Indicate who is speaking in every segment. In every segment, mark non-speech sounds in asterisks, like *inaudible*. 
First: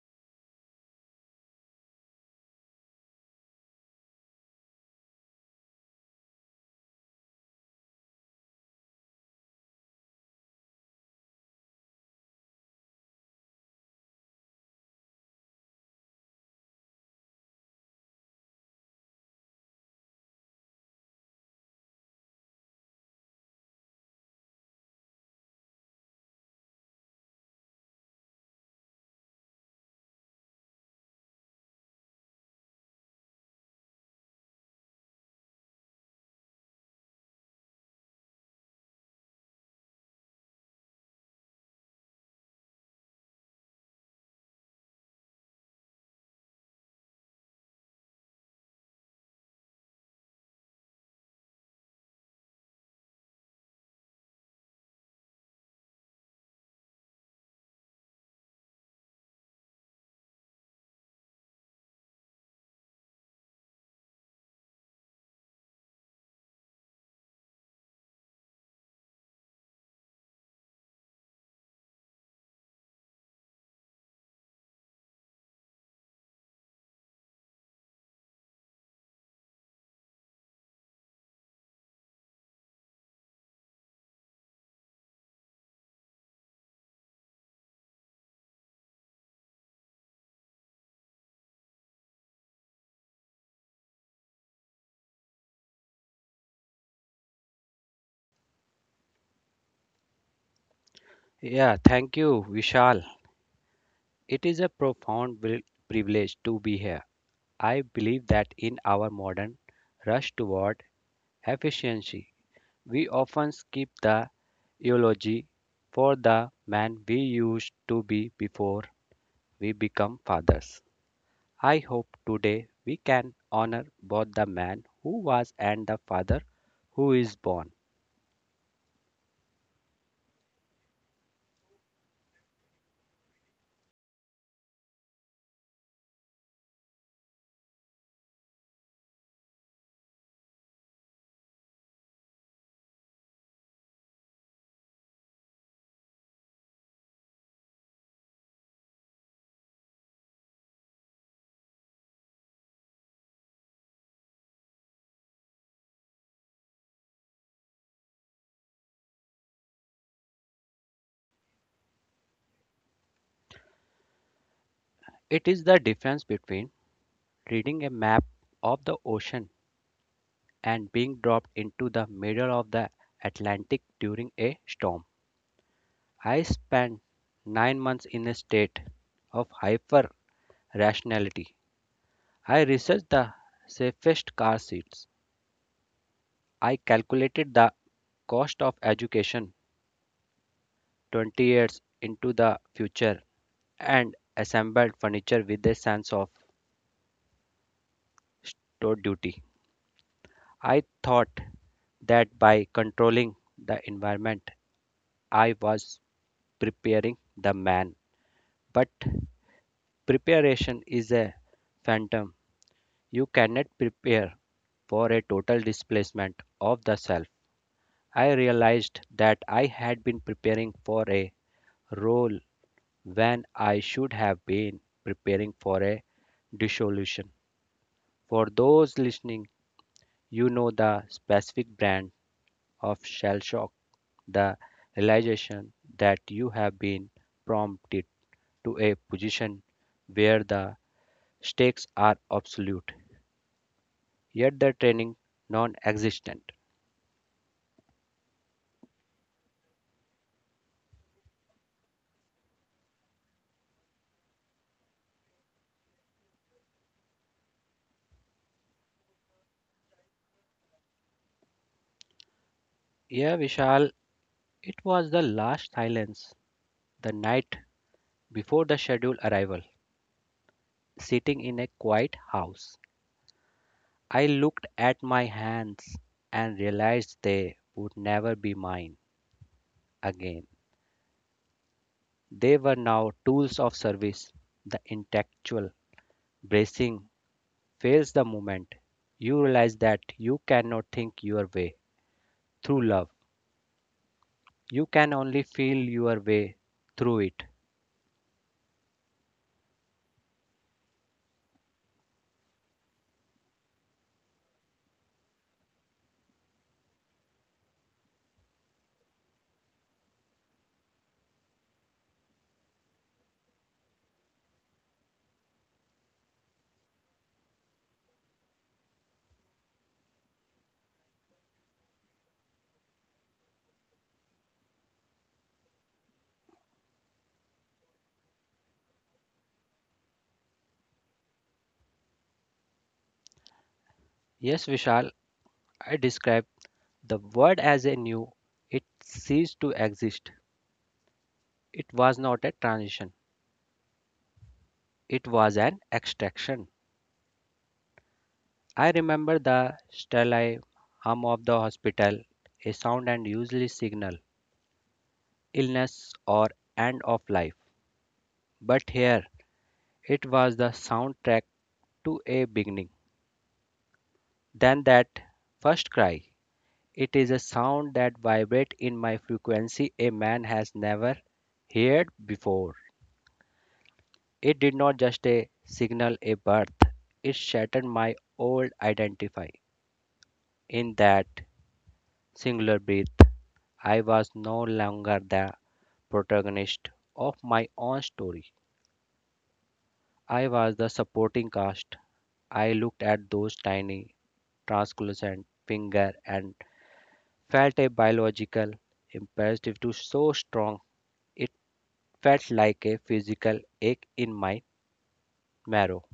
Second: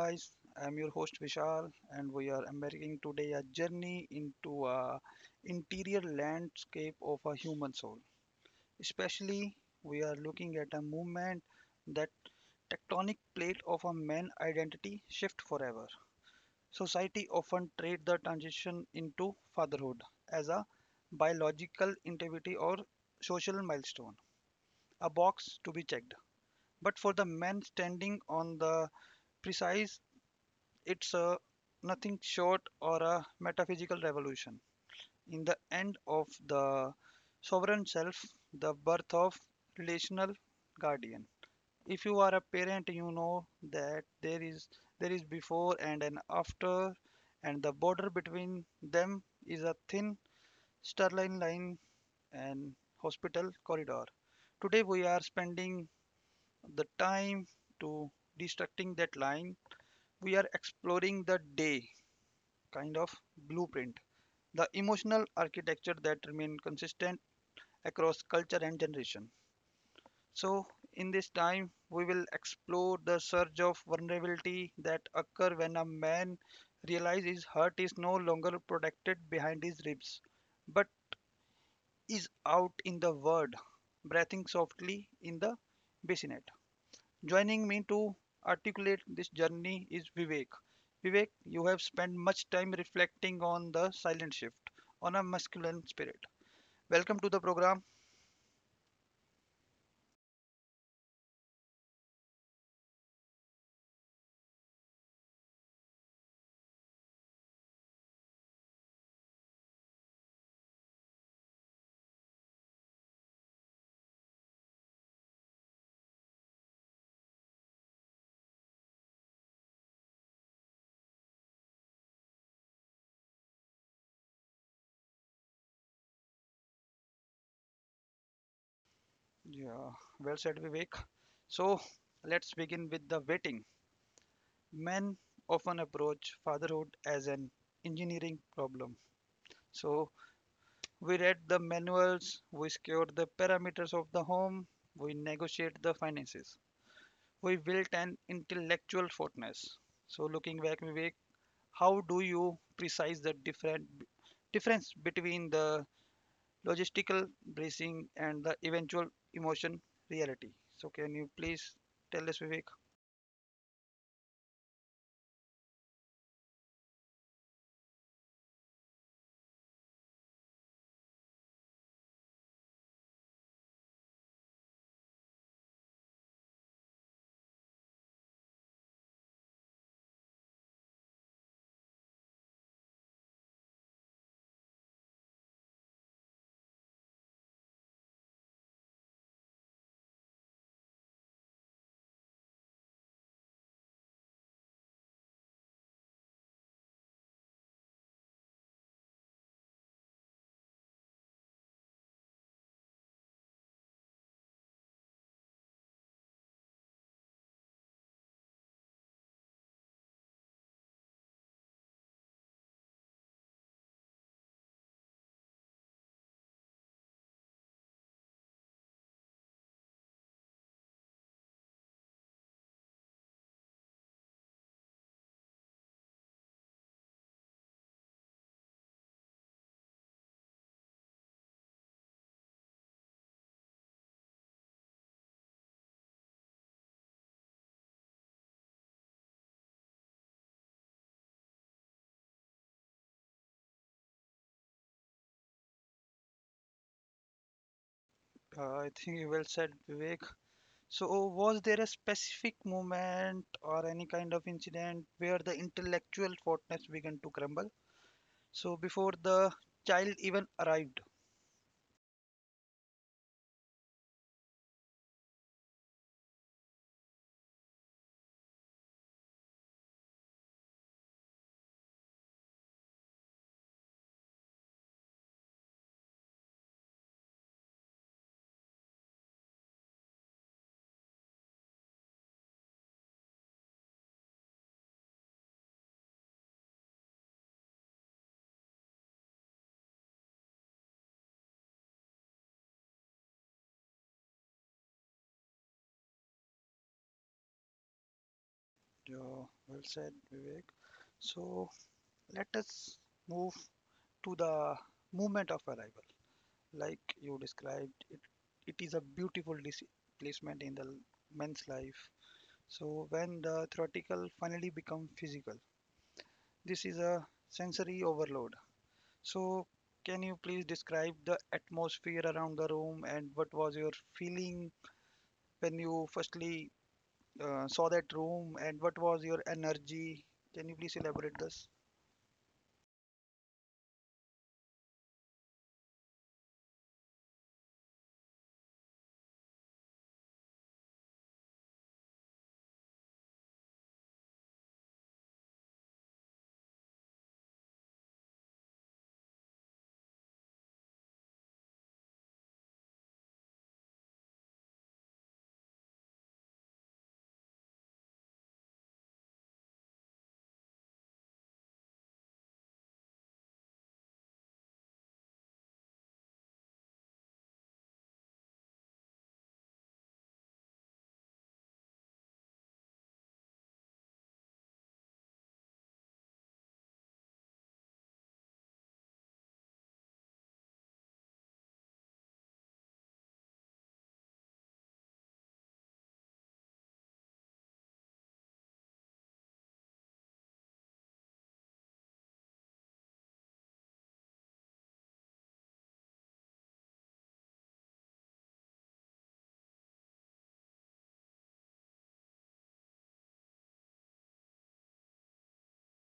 Speaker 1: guys. I'm your host Vishal, and we are embarking today a journey into a interior landscape of a human soul. Especially, we are looking at a movement that tectonic plate of a man identity shift forever. Society often treat the transition into fatherhood as a biological activity or social milestone, a box to be checked. But for the man standing on the precipice, it's a nothing short or a metaphysical revolution. In the end of the sovereign self, the birth of relational guardian. If you are a parent, you know that there is before and an after, and the border between them is a thin, sterile line and hospital corridor. Today we are spending the time to destructing that line, we are exploring the day kind of blueprint, the emotional architecture that remain consistent across culture and generation. So in this time we will explore the surge of vulnerability that occur when a man realizes his heart is no longer protected behind his ribs but is out in the world breathing softly in the bassinet. Joining me to articulate this journey is Vivek. Vivek, you have spent much time reflecting on the silent shift, on a masculine spirit. Welcome to the program.
Speaker 2: Yeah, thank you, Vishal. It is a profound privilege to be here. I believe that in our modern rush toward efficiency, we often skip the eulogy for the man we used to be before we become fathers. I hope today we can honor both the man who was and the father who is born.
Speaker 1: Yeah, well said, Vivek. So let's begin with the waiting. Men often approach fatherhood as an engineering problem. So we read the manuals, we secure the parameters of the home, we negotiate the finances, we built an intellectual fortress. So looking back, Vivek, how do you precise the different difference between the logistical bracing and the eventual emotion reality? So can you please tell us, Vivek?
Speaker 2: It is the difference between reading a map of the ocean and being dropped into the middle of the Atlantic during a storm. I spent 9 months in a state of hyper rationality. I researched the safest car seats. I calculated the cost of education 20 years into the future and assembled furniture with a sense of store duty. I thought that by controlling the environment, I was preparing the man. But preparation is a phantom. You cannot prepare for a total displacement of the self. I realized that I had been preparing for a role when I should have been preparing for a dissolution. For those listening, you know the specific brand of shell shock, the realization that you have been prompted to a position where the stakes are absolute, yet their training non existent.
Speaker 1: I think you well said, Vivek. So was there a specific moment or any kind of incident where the intellectual fortness began to crumble? So before the child even arrived.
Speaker 2: Yeah, Vishal, it was the last silence the night before the scheduled arrival, sitting in a quiet house. I looked at my hands and realized they would never be mine again. They were now tools of service. The intellectual bracing fails the moment you realize that you cannot think your way through love. You can only feel your way through it.
Speaker 1: Yeah, well said, Vivek. So let us move to the moment of arrival. Like you described it, it is a beautiful displacement in the men's life. So when the theoretical finally become physical, this is a sensory overload. So can you please describe the atmosphere around the room and what was your feeling when you firstly saw that room, and what was your energy? Can you please elaborate this?
Speaker 2: Yes, Vishal, I described the word as a new. It ceased to exist. It was not a transition. It was an extraction. I remember the sterile hum of the hospital, a sound and usually signal, illness or end of life. But here, it was the soundtrack to a beginning. Then that first cry. It is a sound that vibrates in my frequency a man has never heard before. It did not just a signal a birth, it shattered my old identity. In that singular breath, I was no longer the protagonist of my own story. I was the supporting cast. I looked at those tiny, translucent finger and felt a biological imperative to so strong it felt like a physical ache in my marrow.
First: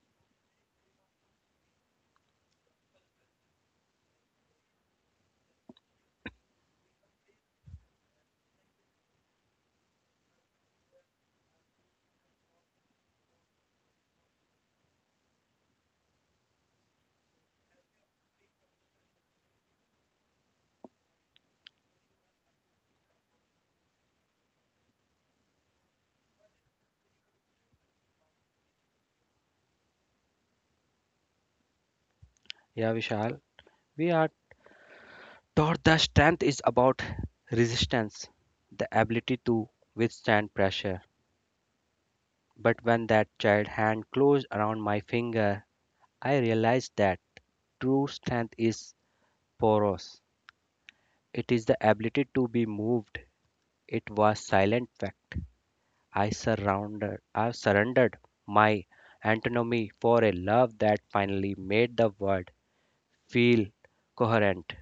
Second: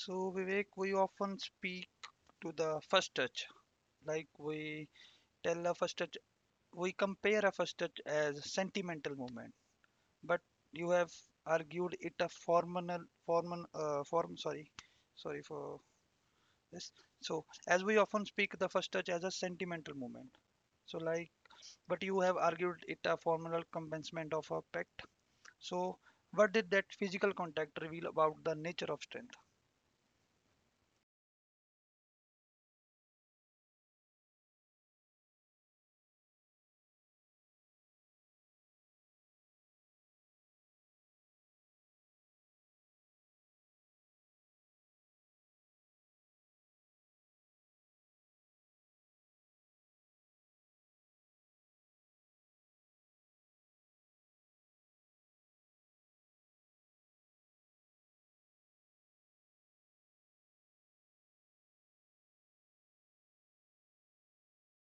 Speaker 1: So Vivek, we often speak to the first touch, like we tell a first touch, we compare a fustat as a sentimental movement, but you have argued it a formal form sorry, sorry for this. So as we often speak the first touch as a sentimental movement, so like, but you have argued it a formal commencement of a pact. So what did that physical contact reveal about the nature of strength?
Speaker 2: Yeah, Vishal, we are Tortha strength is about resistance, the ability to withstand pressure. But when that child hand closed around my finger, I realized that true strength is porous. It is the ability to be moved. It was silent fact. I surrendered my antinomy for a love that finally made the world feel coherent.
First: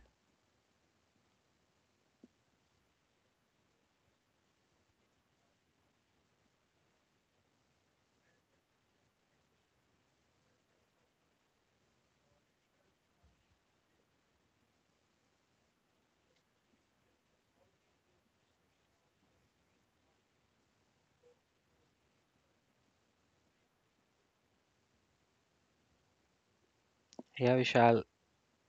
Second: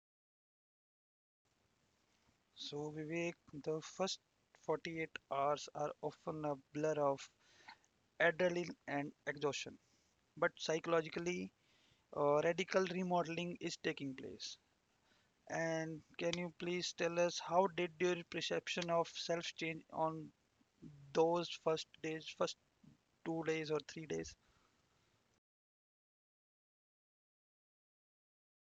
Speaker 1: So Vivek, the first 48 hours are often a blur of adrenaline and exhaustion, but psychologically radical remodeling is taking place. And can you please tell us how did your perception of self change on those first days, first 2 days or 3 days?
Speaker 2: Yeah, Vishal,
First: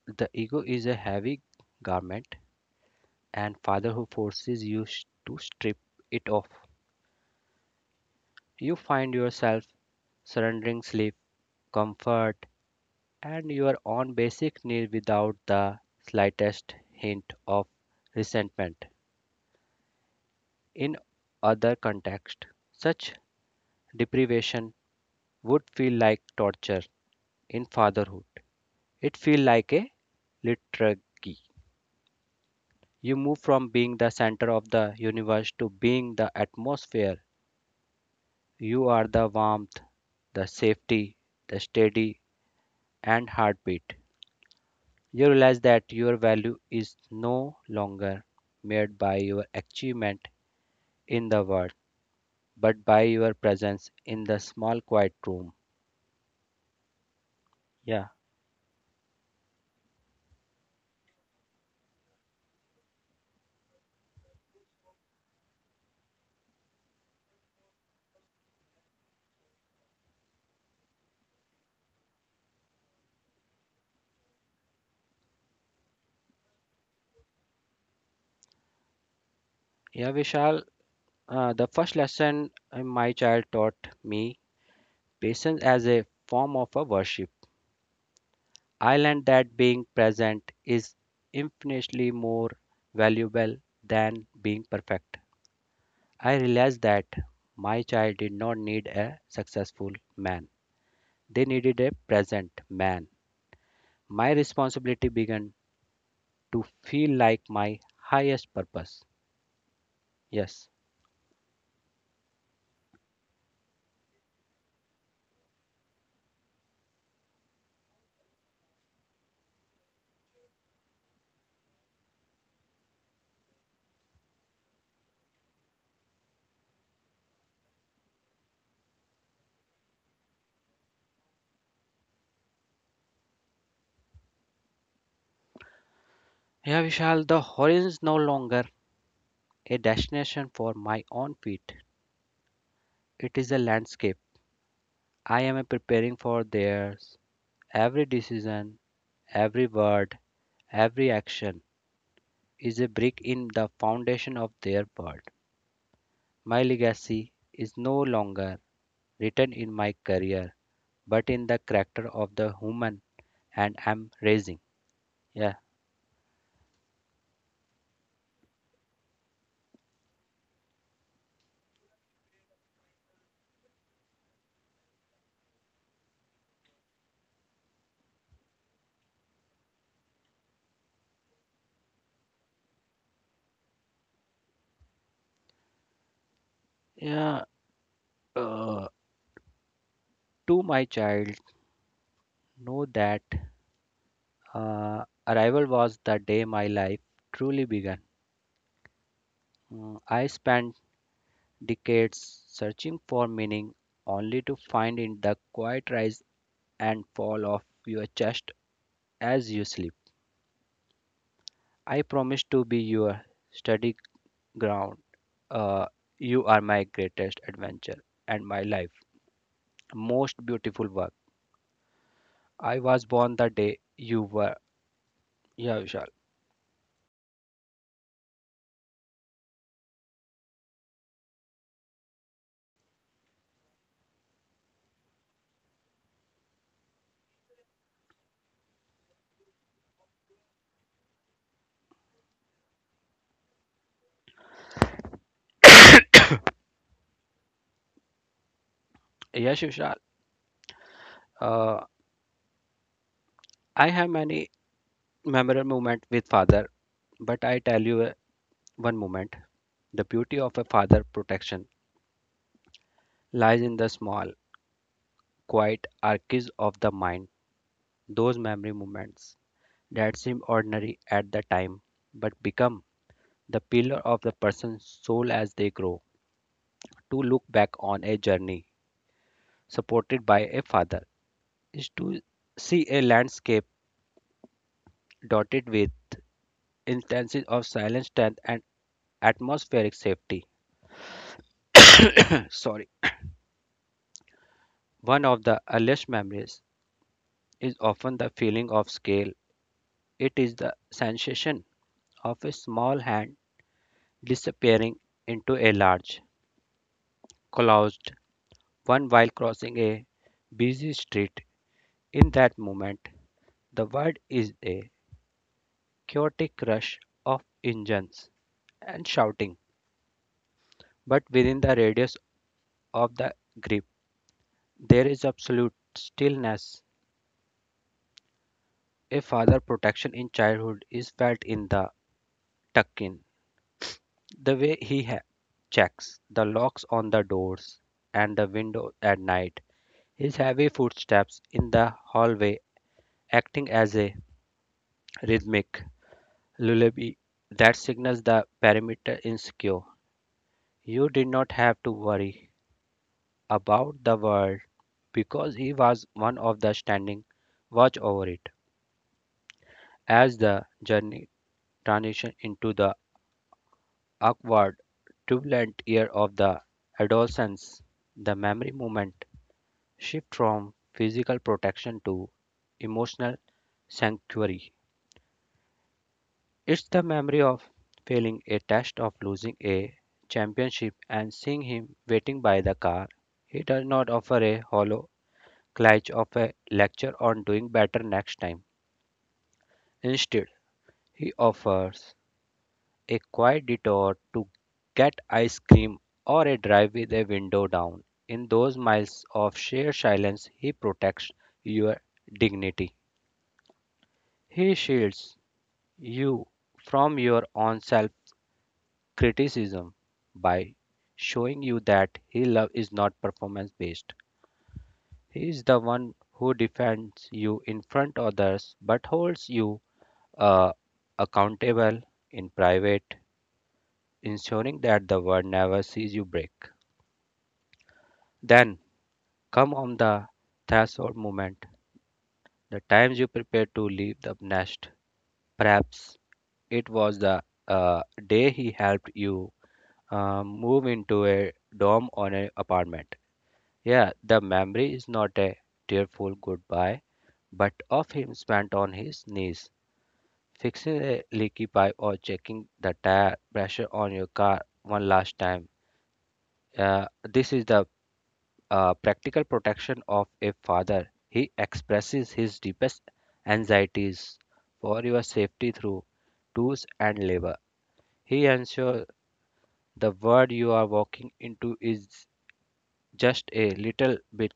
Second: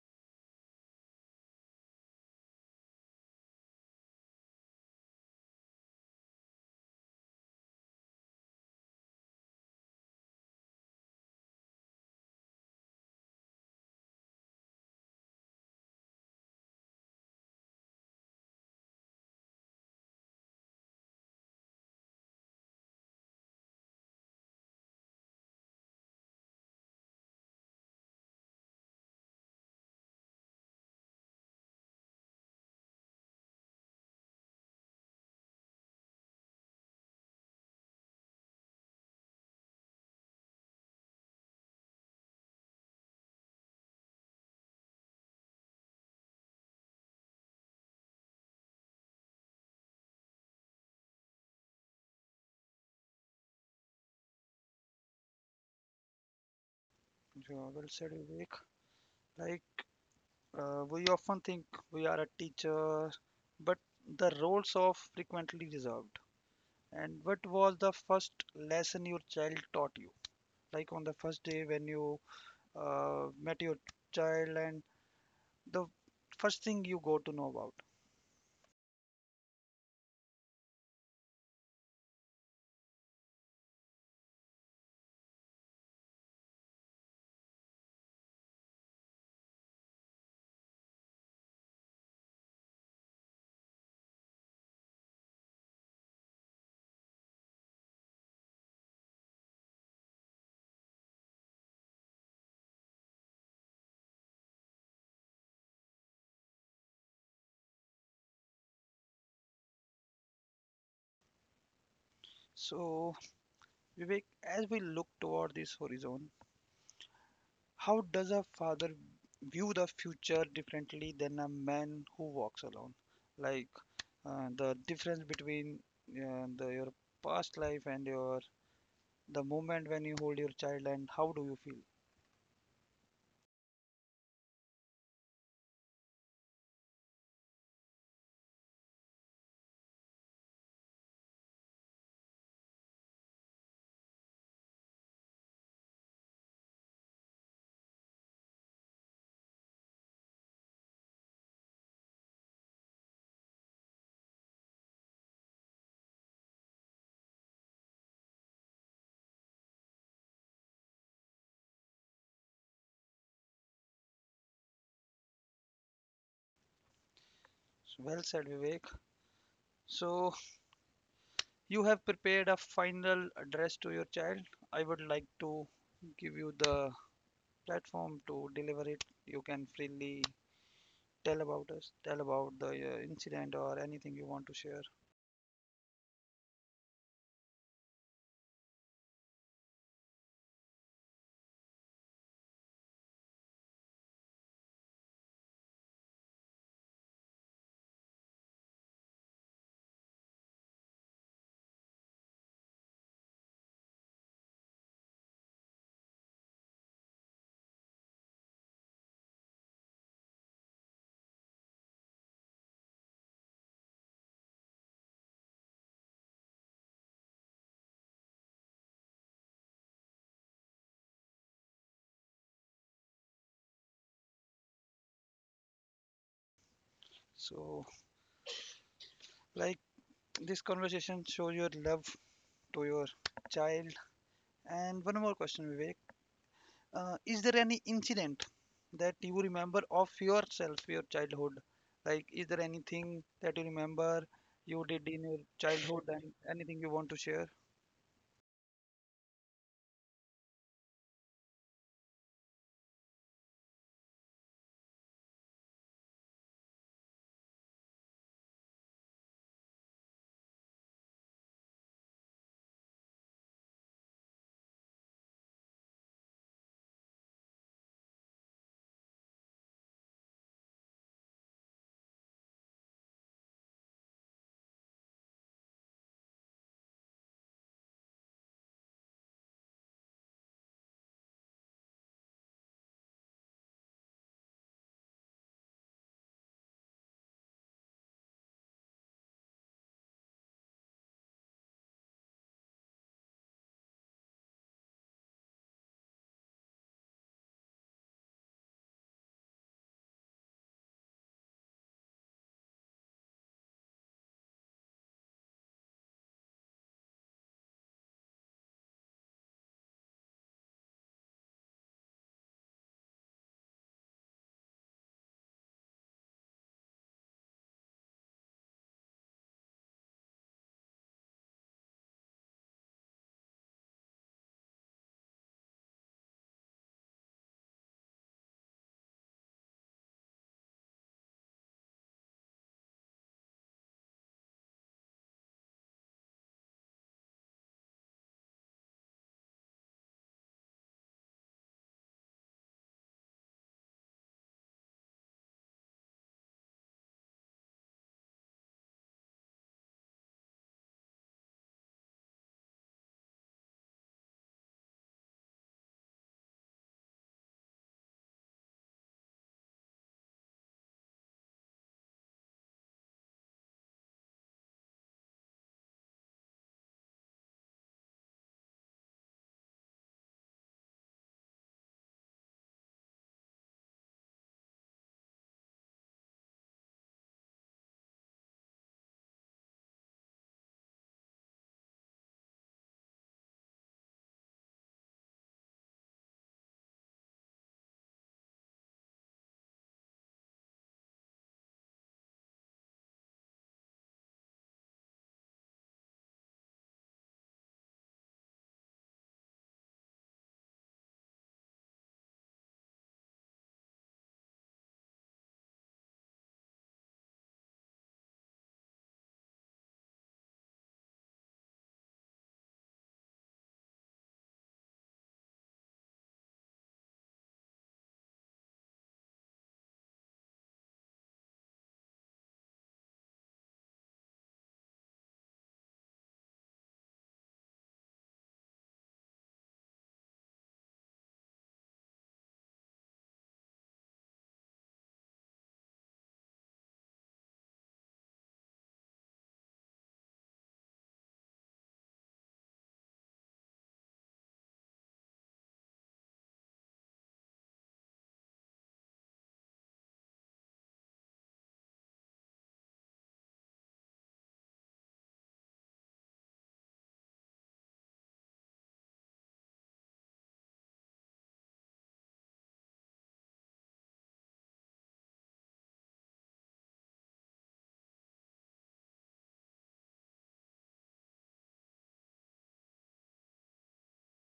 Speaker 2: the ego is a heavy garment and father who forces you to strip it off. You find yourself surrendering sleep, comfort, and your own basic need without the slightest hint of resentment. In other context, such deprivation would feel like torture. In fatherhood, it feels like a liturgy. You move from being the center of the universe to being the atmosphere. You are the warmth, the safety, the steady and heartbeat. You realize that your value is no longer made by your achievement in the world, but by your presence in the small quiet room.
Speaker 1: Yeah, well
Speaker 2: Yeah,
Speaker 1: said, Vivek. Like we often think we are a teacher, but the roles are frequently reserved. And what was the first lesson your child taught you? Like on the first day when you met your child, and the first thing you go to know about.
Speaker 2: yeah, Vishal. The first lesson my child taught me patience as a form of a worship. I learned that being present is infinitely more valuable than being perfect. I realized that my child did not need a successful man. They needed a present man. My responsibility began to feel like my highest purpose. Yes.
Speaker 1: So, Vivek, as we look toward this horizon, how does a father view the future differently than a man who walks alone? Like the difference between the, your past life and your the moment when you hold your child, and how do you feel?
Speaker 2: Yeah, Vishal, the horizon is no longer a destination for my own feet. It is a landscape. I am preparing for theirs. Every decision, every word, every action is a brick in the foundation of their world. My legacy is no longer written in my career, but in the character of the human and am raising. Yeah,
Speaker 1: So, well said, Vivek. So you have prepared a final address to your child. I would like to give you the platform to deliver it. You can freely tell about us, tell about the incident or anything you want to share.
Speaker 2: yeah. Uh, to my child, know that arrival was the day my life truly began. I spent decades searching for meaning, only to find in the quiet rise and fall of your chest as you sleep. I promise to be your steady ground. Uh, you are my greatest adventure and my life. Most beautiful work. I was born the day you were. Yeah, Vishal.
Speaker 1: So like this conversation shows your love to your child. And one more question, Vivek, is there any incident that you remember of yourself, your childhood? Like is there anything that you remember you did in your childhood, and anything you want to share?
Speaker 2: Yes, Vishal. Uh, I have many memorable moments with father, but I tell you one moment. The beauty of a father protection lies in the small, quiet arches of the mind. Those memory moments that seem ordinary at the time, but become the pillar of the person's soul as they grow. To look back on a journey supported by a father is to see a landscape dotted with instances of silent strength and atmospheric safety. *clears throat* Sorry. One of the earliest memories is often the feeling of scale. It is the sensation of a small hand disappearing into a large, closed one while crossing a busy street. In that moment, the world is a chaotic rush of engines and shouting, but within the radius of the grip, there is absolute stillness. A father protection in childhood is felt in the tuck-in, the way he checks the locks on the doors and the window at night, his heavy footsteps in the hallway acting as a rhythmic lullaby that signals the perimeter is secure. You did not have to worry about the world because he was one of the standing watch over it. As the journey transition into the awkward, turbulent year of the adolescence, the memory movement shift from physical protection to emotional sanctuary. It's the memory of failing a test, of losing a championship, and seeing him waiting by the car. He does not offer a hollow clutch of a lecture on doing better next time. Instead, he offers a quiet detour to get ice cream or a drive with a window down. In those miles of sheer silence, he protects your dignity. He shields you from your own self criticism by showing you that his love is not performance based. He is the one who defends you in front of others but holds you uh, accountable in private, ensuring that the world never sees you break. Then come on the threshold moment, the times you prepare to leave the nest. Perhaps it was the uh, day he helped you move into a dorm or an apartment. Yeah, the memory is not a tearful goodbye, but of him spent on his knees, fixing a leaky pipe or checking the tire pressure on your car one last time. Uh, this is the practical protection of a father, he expresses his deepest anxieties for your safety through tools and labor. He ensures the world you are walking into is just a little bit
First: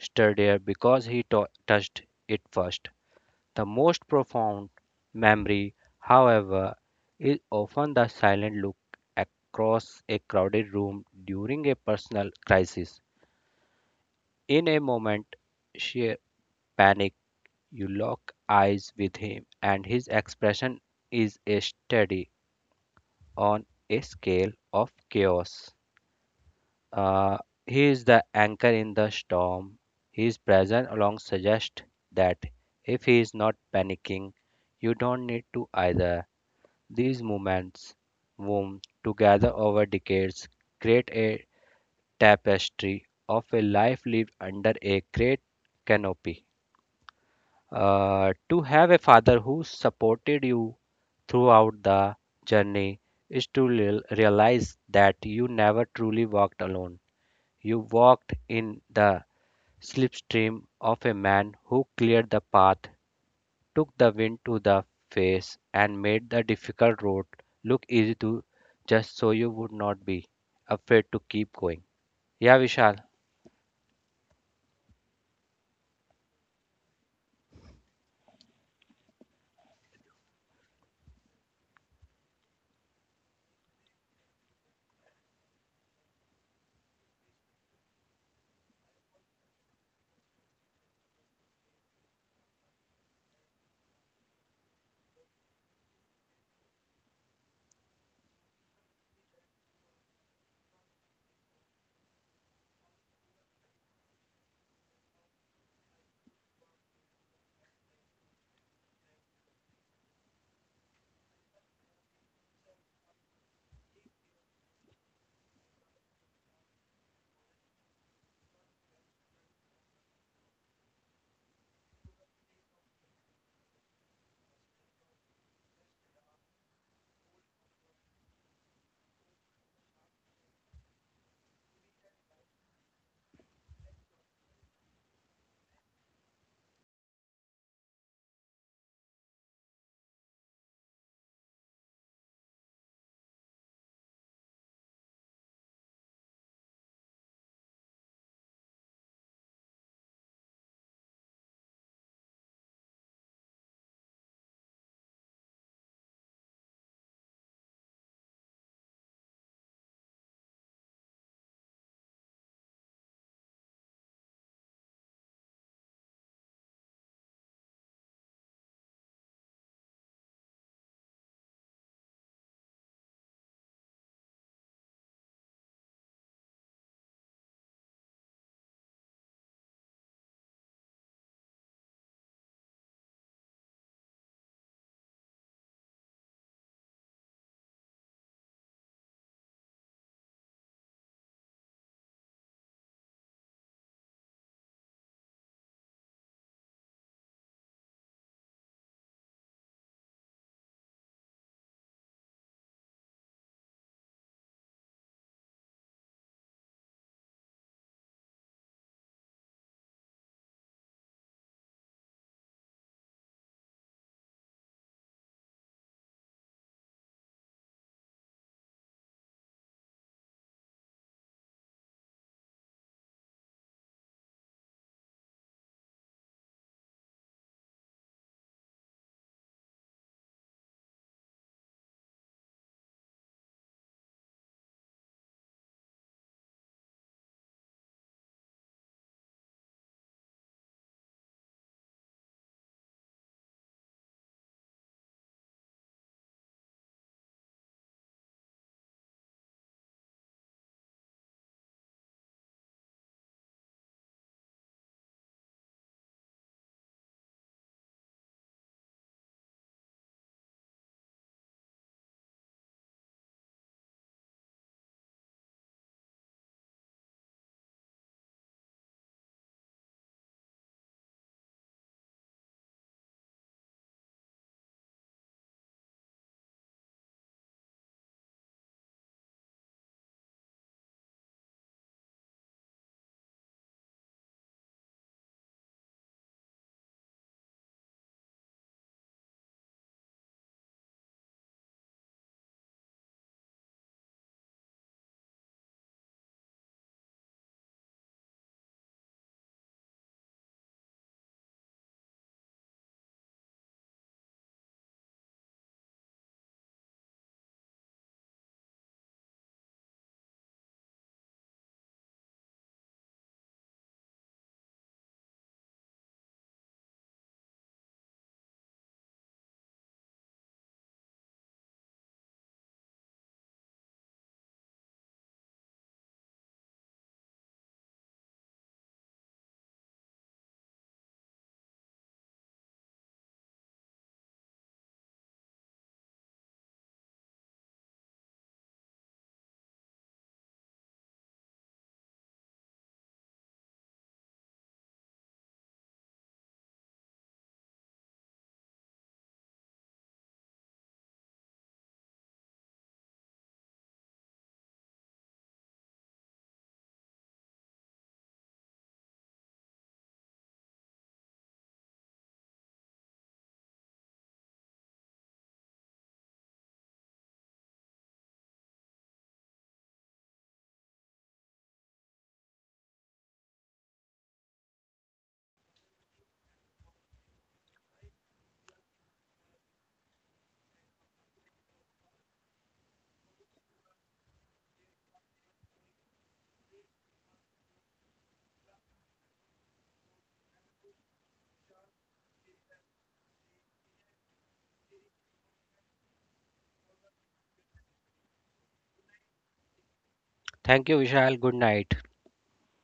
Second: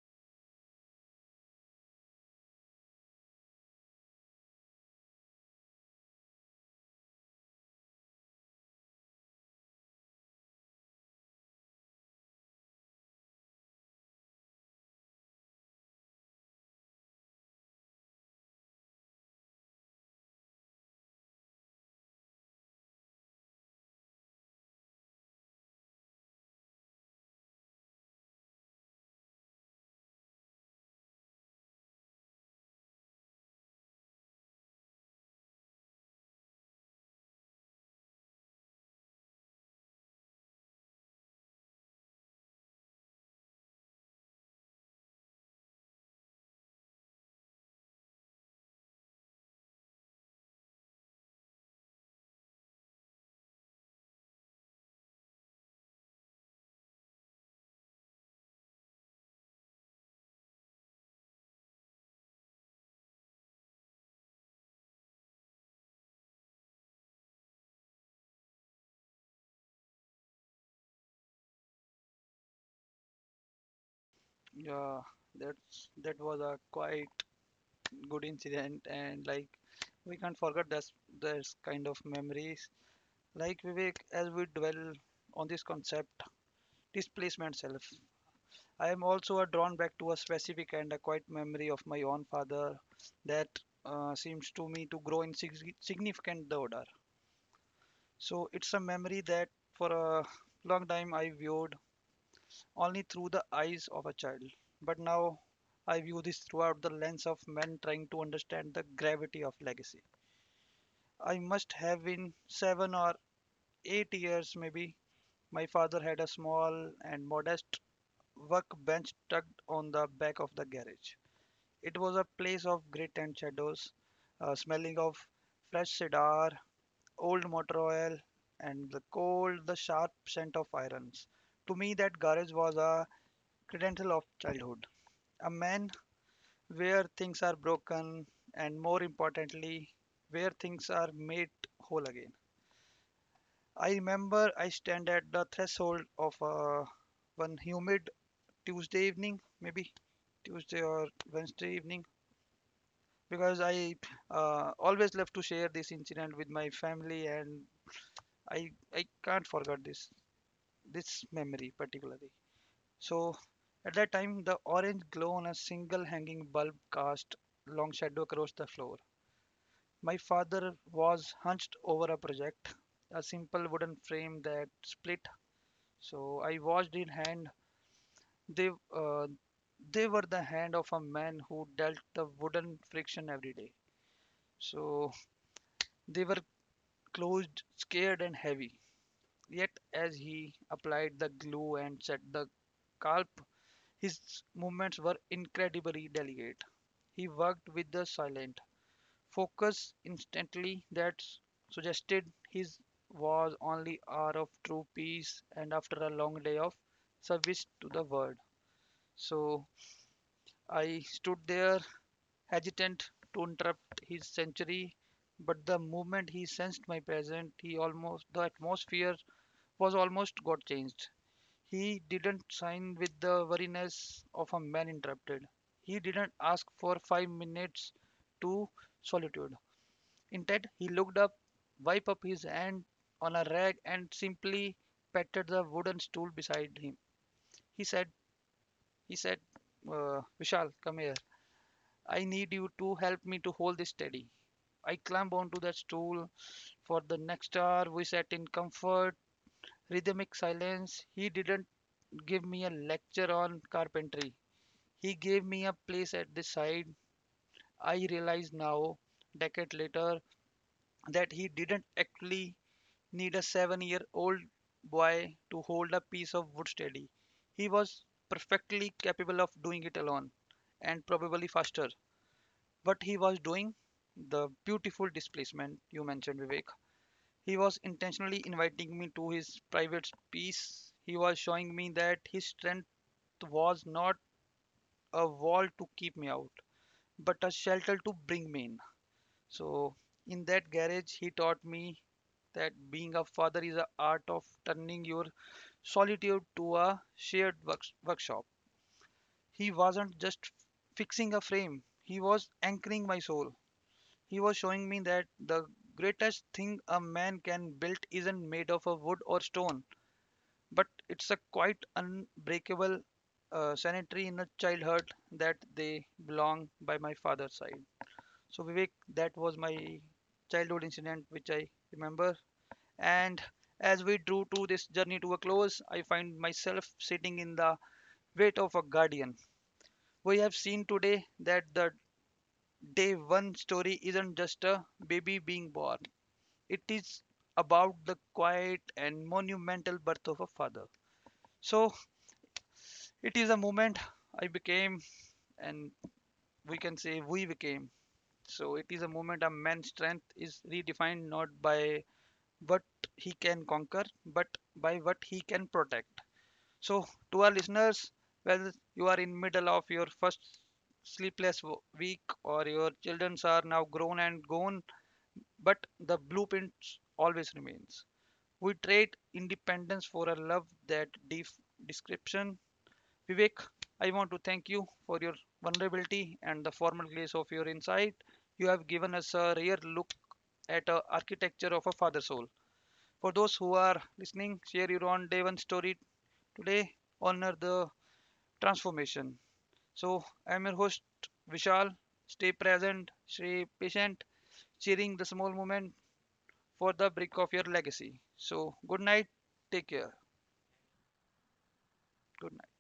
Speaker 2: sturdier because he touched it first. The most profound memory, however, is often the silent look across a crowded room during a personal crisis. In a moment, she panic, you lock eyes with him, and his expression is a study on a scale of chaos. Uh, he is the anchor in the storm. His presence alone suggests that if he is not panicking, you don't need to either. These moments, woven together over decades, create a tapestry of a life lived under a great canopy. To have a father who supported you throughout the journey is to realize that you never truly walked alone. You walked in the slipstream of a man who cleared the path, took the wind to the face, and made the difficult road look easy to just so you would not be afraid to keep going. Yeah, Vishal.
Speaker 1: Yeah, that's, that was a quite good incident, and like we can't forget that's there's kind of memories. Like Vivek, as we dwell on this concept, displacement self, I am also drawn back to a specific and a quiet memory of my own father that seems to me to grow in significant order. So it's a memory that for a long time I viewed only through the eyes of a child. But now I view this throughout the lens of men trying to understand the gravity of legacy. I must have been 7 or 8 years maybe. My father had a small and modest workbench tucked on the back of the garage. It was a place of grit and shadows, smelling of fresh cedar, old motor oil, and the cold, the sharp scent of irons. To me, that garage was a credential of childhood, a man where things are broken, and more importantly, where things are made whole again. I remember I stand at the threshold of a one humid Tuesday evening, maybe Tuesday or Wednesday evening, because I always love to share this incident with my family, and I can't forget this memory particularly. So at that time, the orange glow on a single hanging bulb cast long shadow across the floor. My father was hunched over a project, a simple wooden frame that split. So I watched in hand. They uh, they were the hand of a man who dealt the wooden friction every day. So they were closed, scared, and heavy. Yet, as he applied the glue and set the scalp, his movements were incredibly delicate. He worked with the silent focus instantly that suggested his was only hour of true peace and after a long day of service to the world. So I stood there hesitant to interrupt his century, but the moment he sensed my presence, he almost the atmosphere was almost got changed. He didn't sign with the wariness of a man interrupted. He didn't ask for 5 minutes to solitude. Instead, he looked up, wiped up his hand on a rag, and simply patted the wooden stool beside him. He said, "He said, Vishal, come here. I need you to help me to hold this steady." I clamp onto that stool. For the next hour, we sat in comfort, rhythmic silence. He didn't give me a lecture on carpentry. He gave me a place at the side. I realize now, decade later, that he didn't actually need a 7 year old boy to hold a piece of wood steady. He was perfectly capable of doing it alone and probably faster. What he was doing, the beautiful displacement you mentioned, Vivek, he was intentionally inviting me to his private space. He was showing me that his strength was not a wall to keep me out, but a shelter to bring me in. So, in that garage, he taught me that being a father is an art of turning your solitude to a shared workshop. He wasn't just fixing a frame, he was anchoring my soul. He was showing me that the greatest thing a man can build isn't made of a wood or stone, but it's a quite unbreakable sanitary in a childhood that they belong by my father's side. So Vivek, that was my childhood incident which I remember. And as we drew to this journey to a close, I find myself sitting in the weight of a guardian. We have seen today that the day one story isn't just a baby being born. It is about the quiet and monumental birth of a father. So it is a moment I became, and we can say we became. So it is a moment a man's strength is redefined not by what he can conquer, but by what he can protect. So to our listeners, whether you are in middle of your first sleepless week or your children are now grown and gone, but the blueprint always remains. We trade independence for a love that description. Vivek, I want to thank you for your vulnerability and the formal grace of your insight. You have given us a rare look at the architecture of a father soul. For those who are listening, share your own day one story today. Honor the transformation. So I'm your host Vishal. Stay present, stay patient, cheering the small moment for the brick of your legacy. So good night, take care.
Speaker 2: Thank you, Vishal. Good night.
Speaker 1: Good night.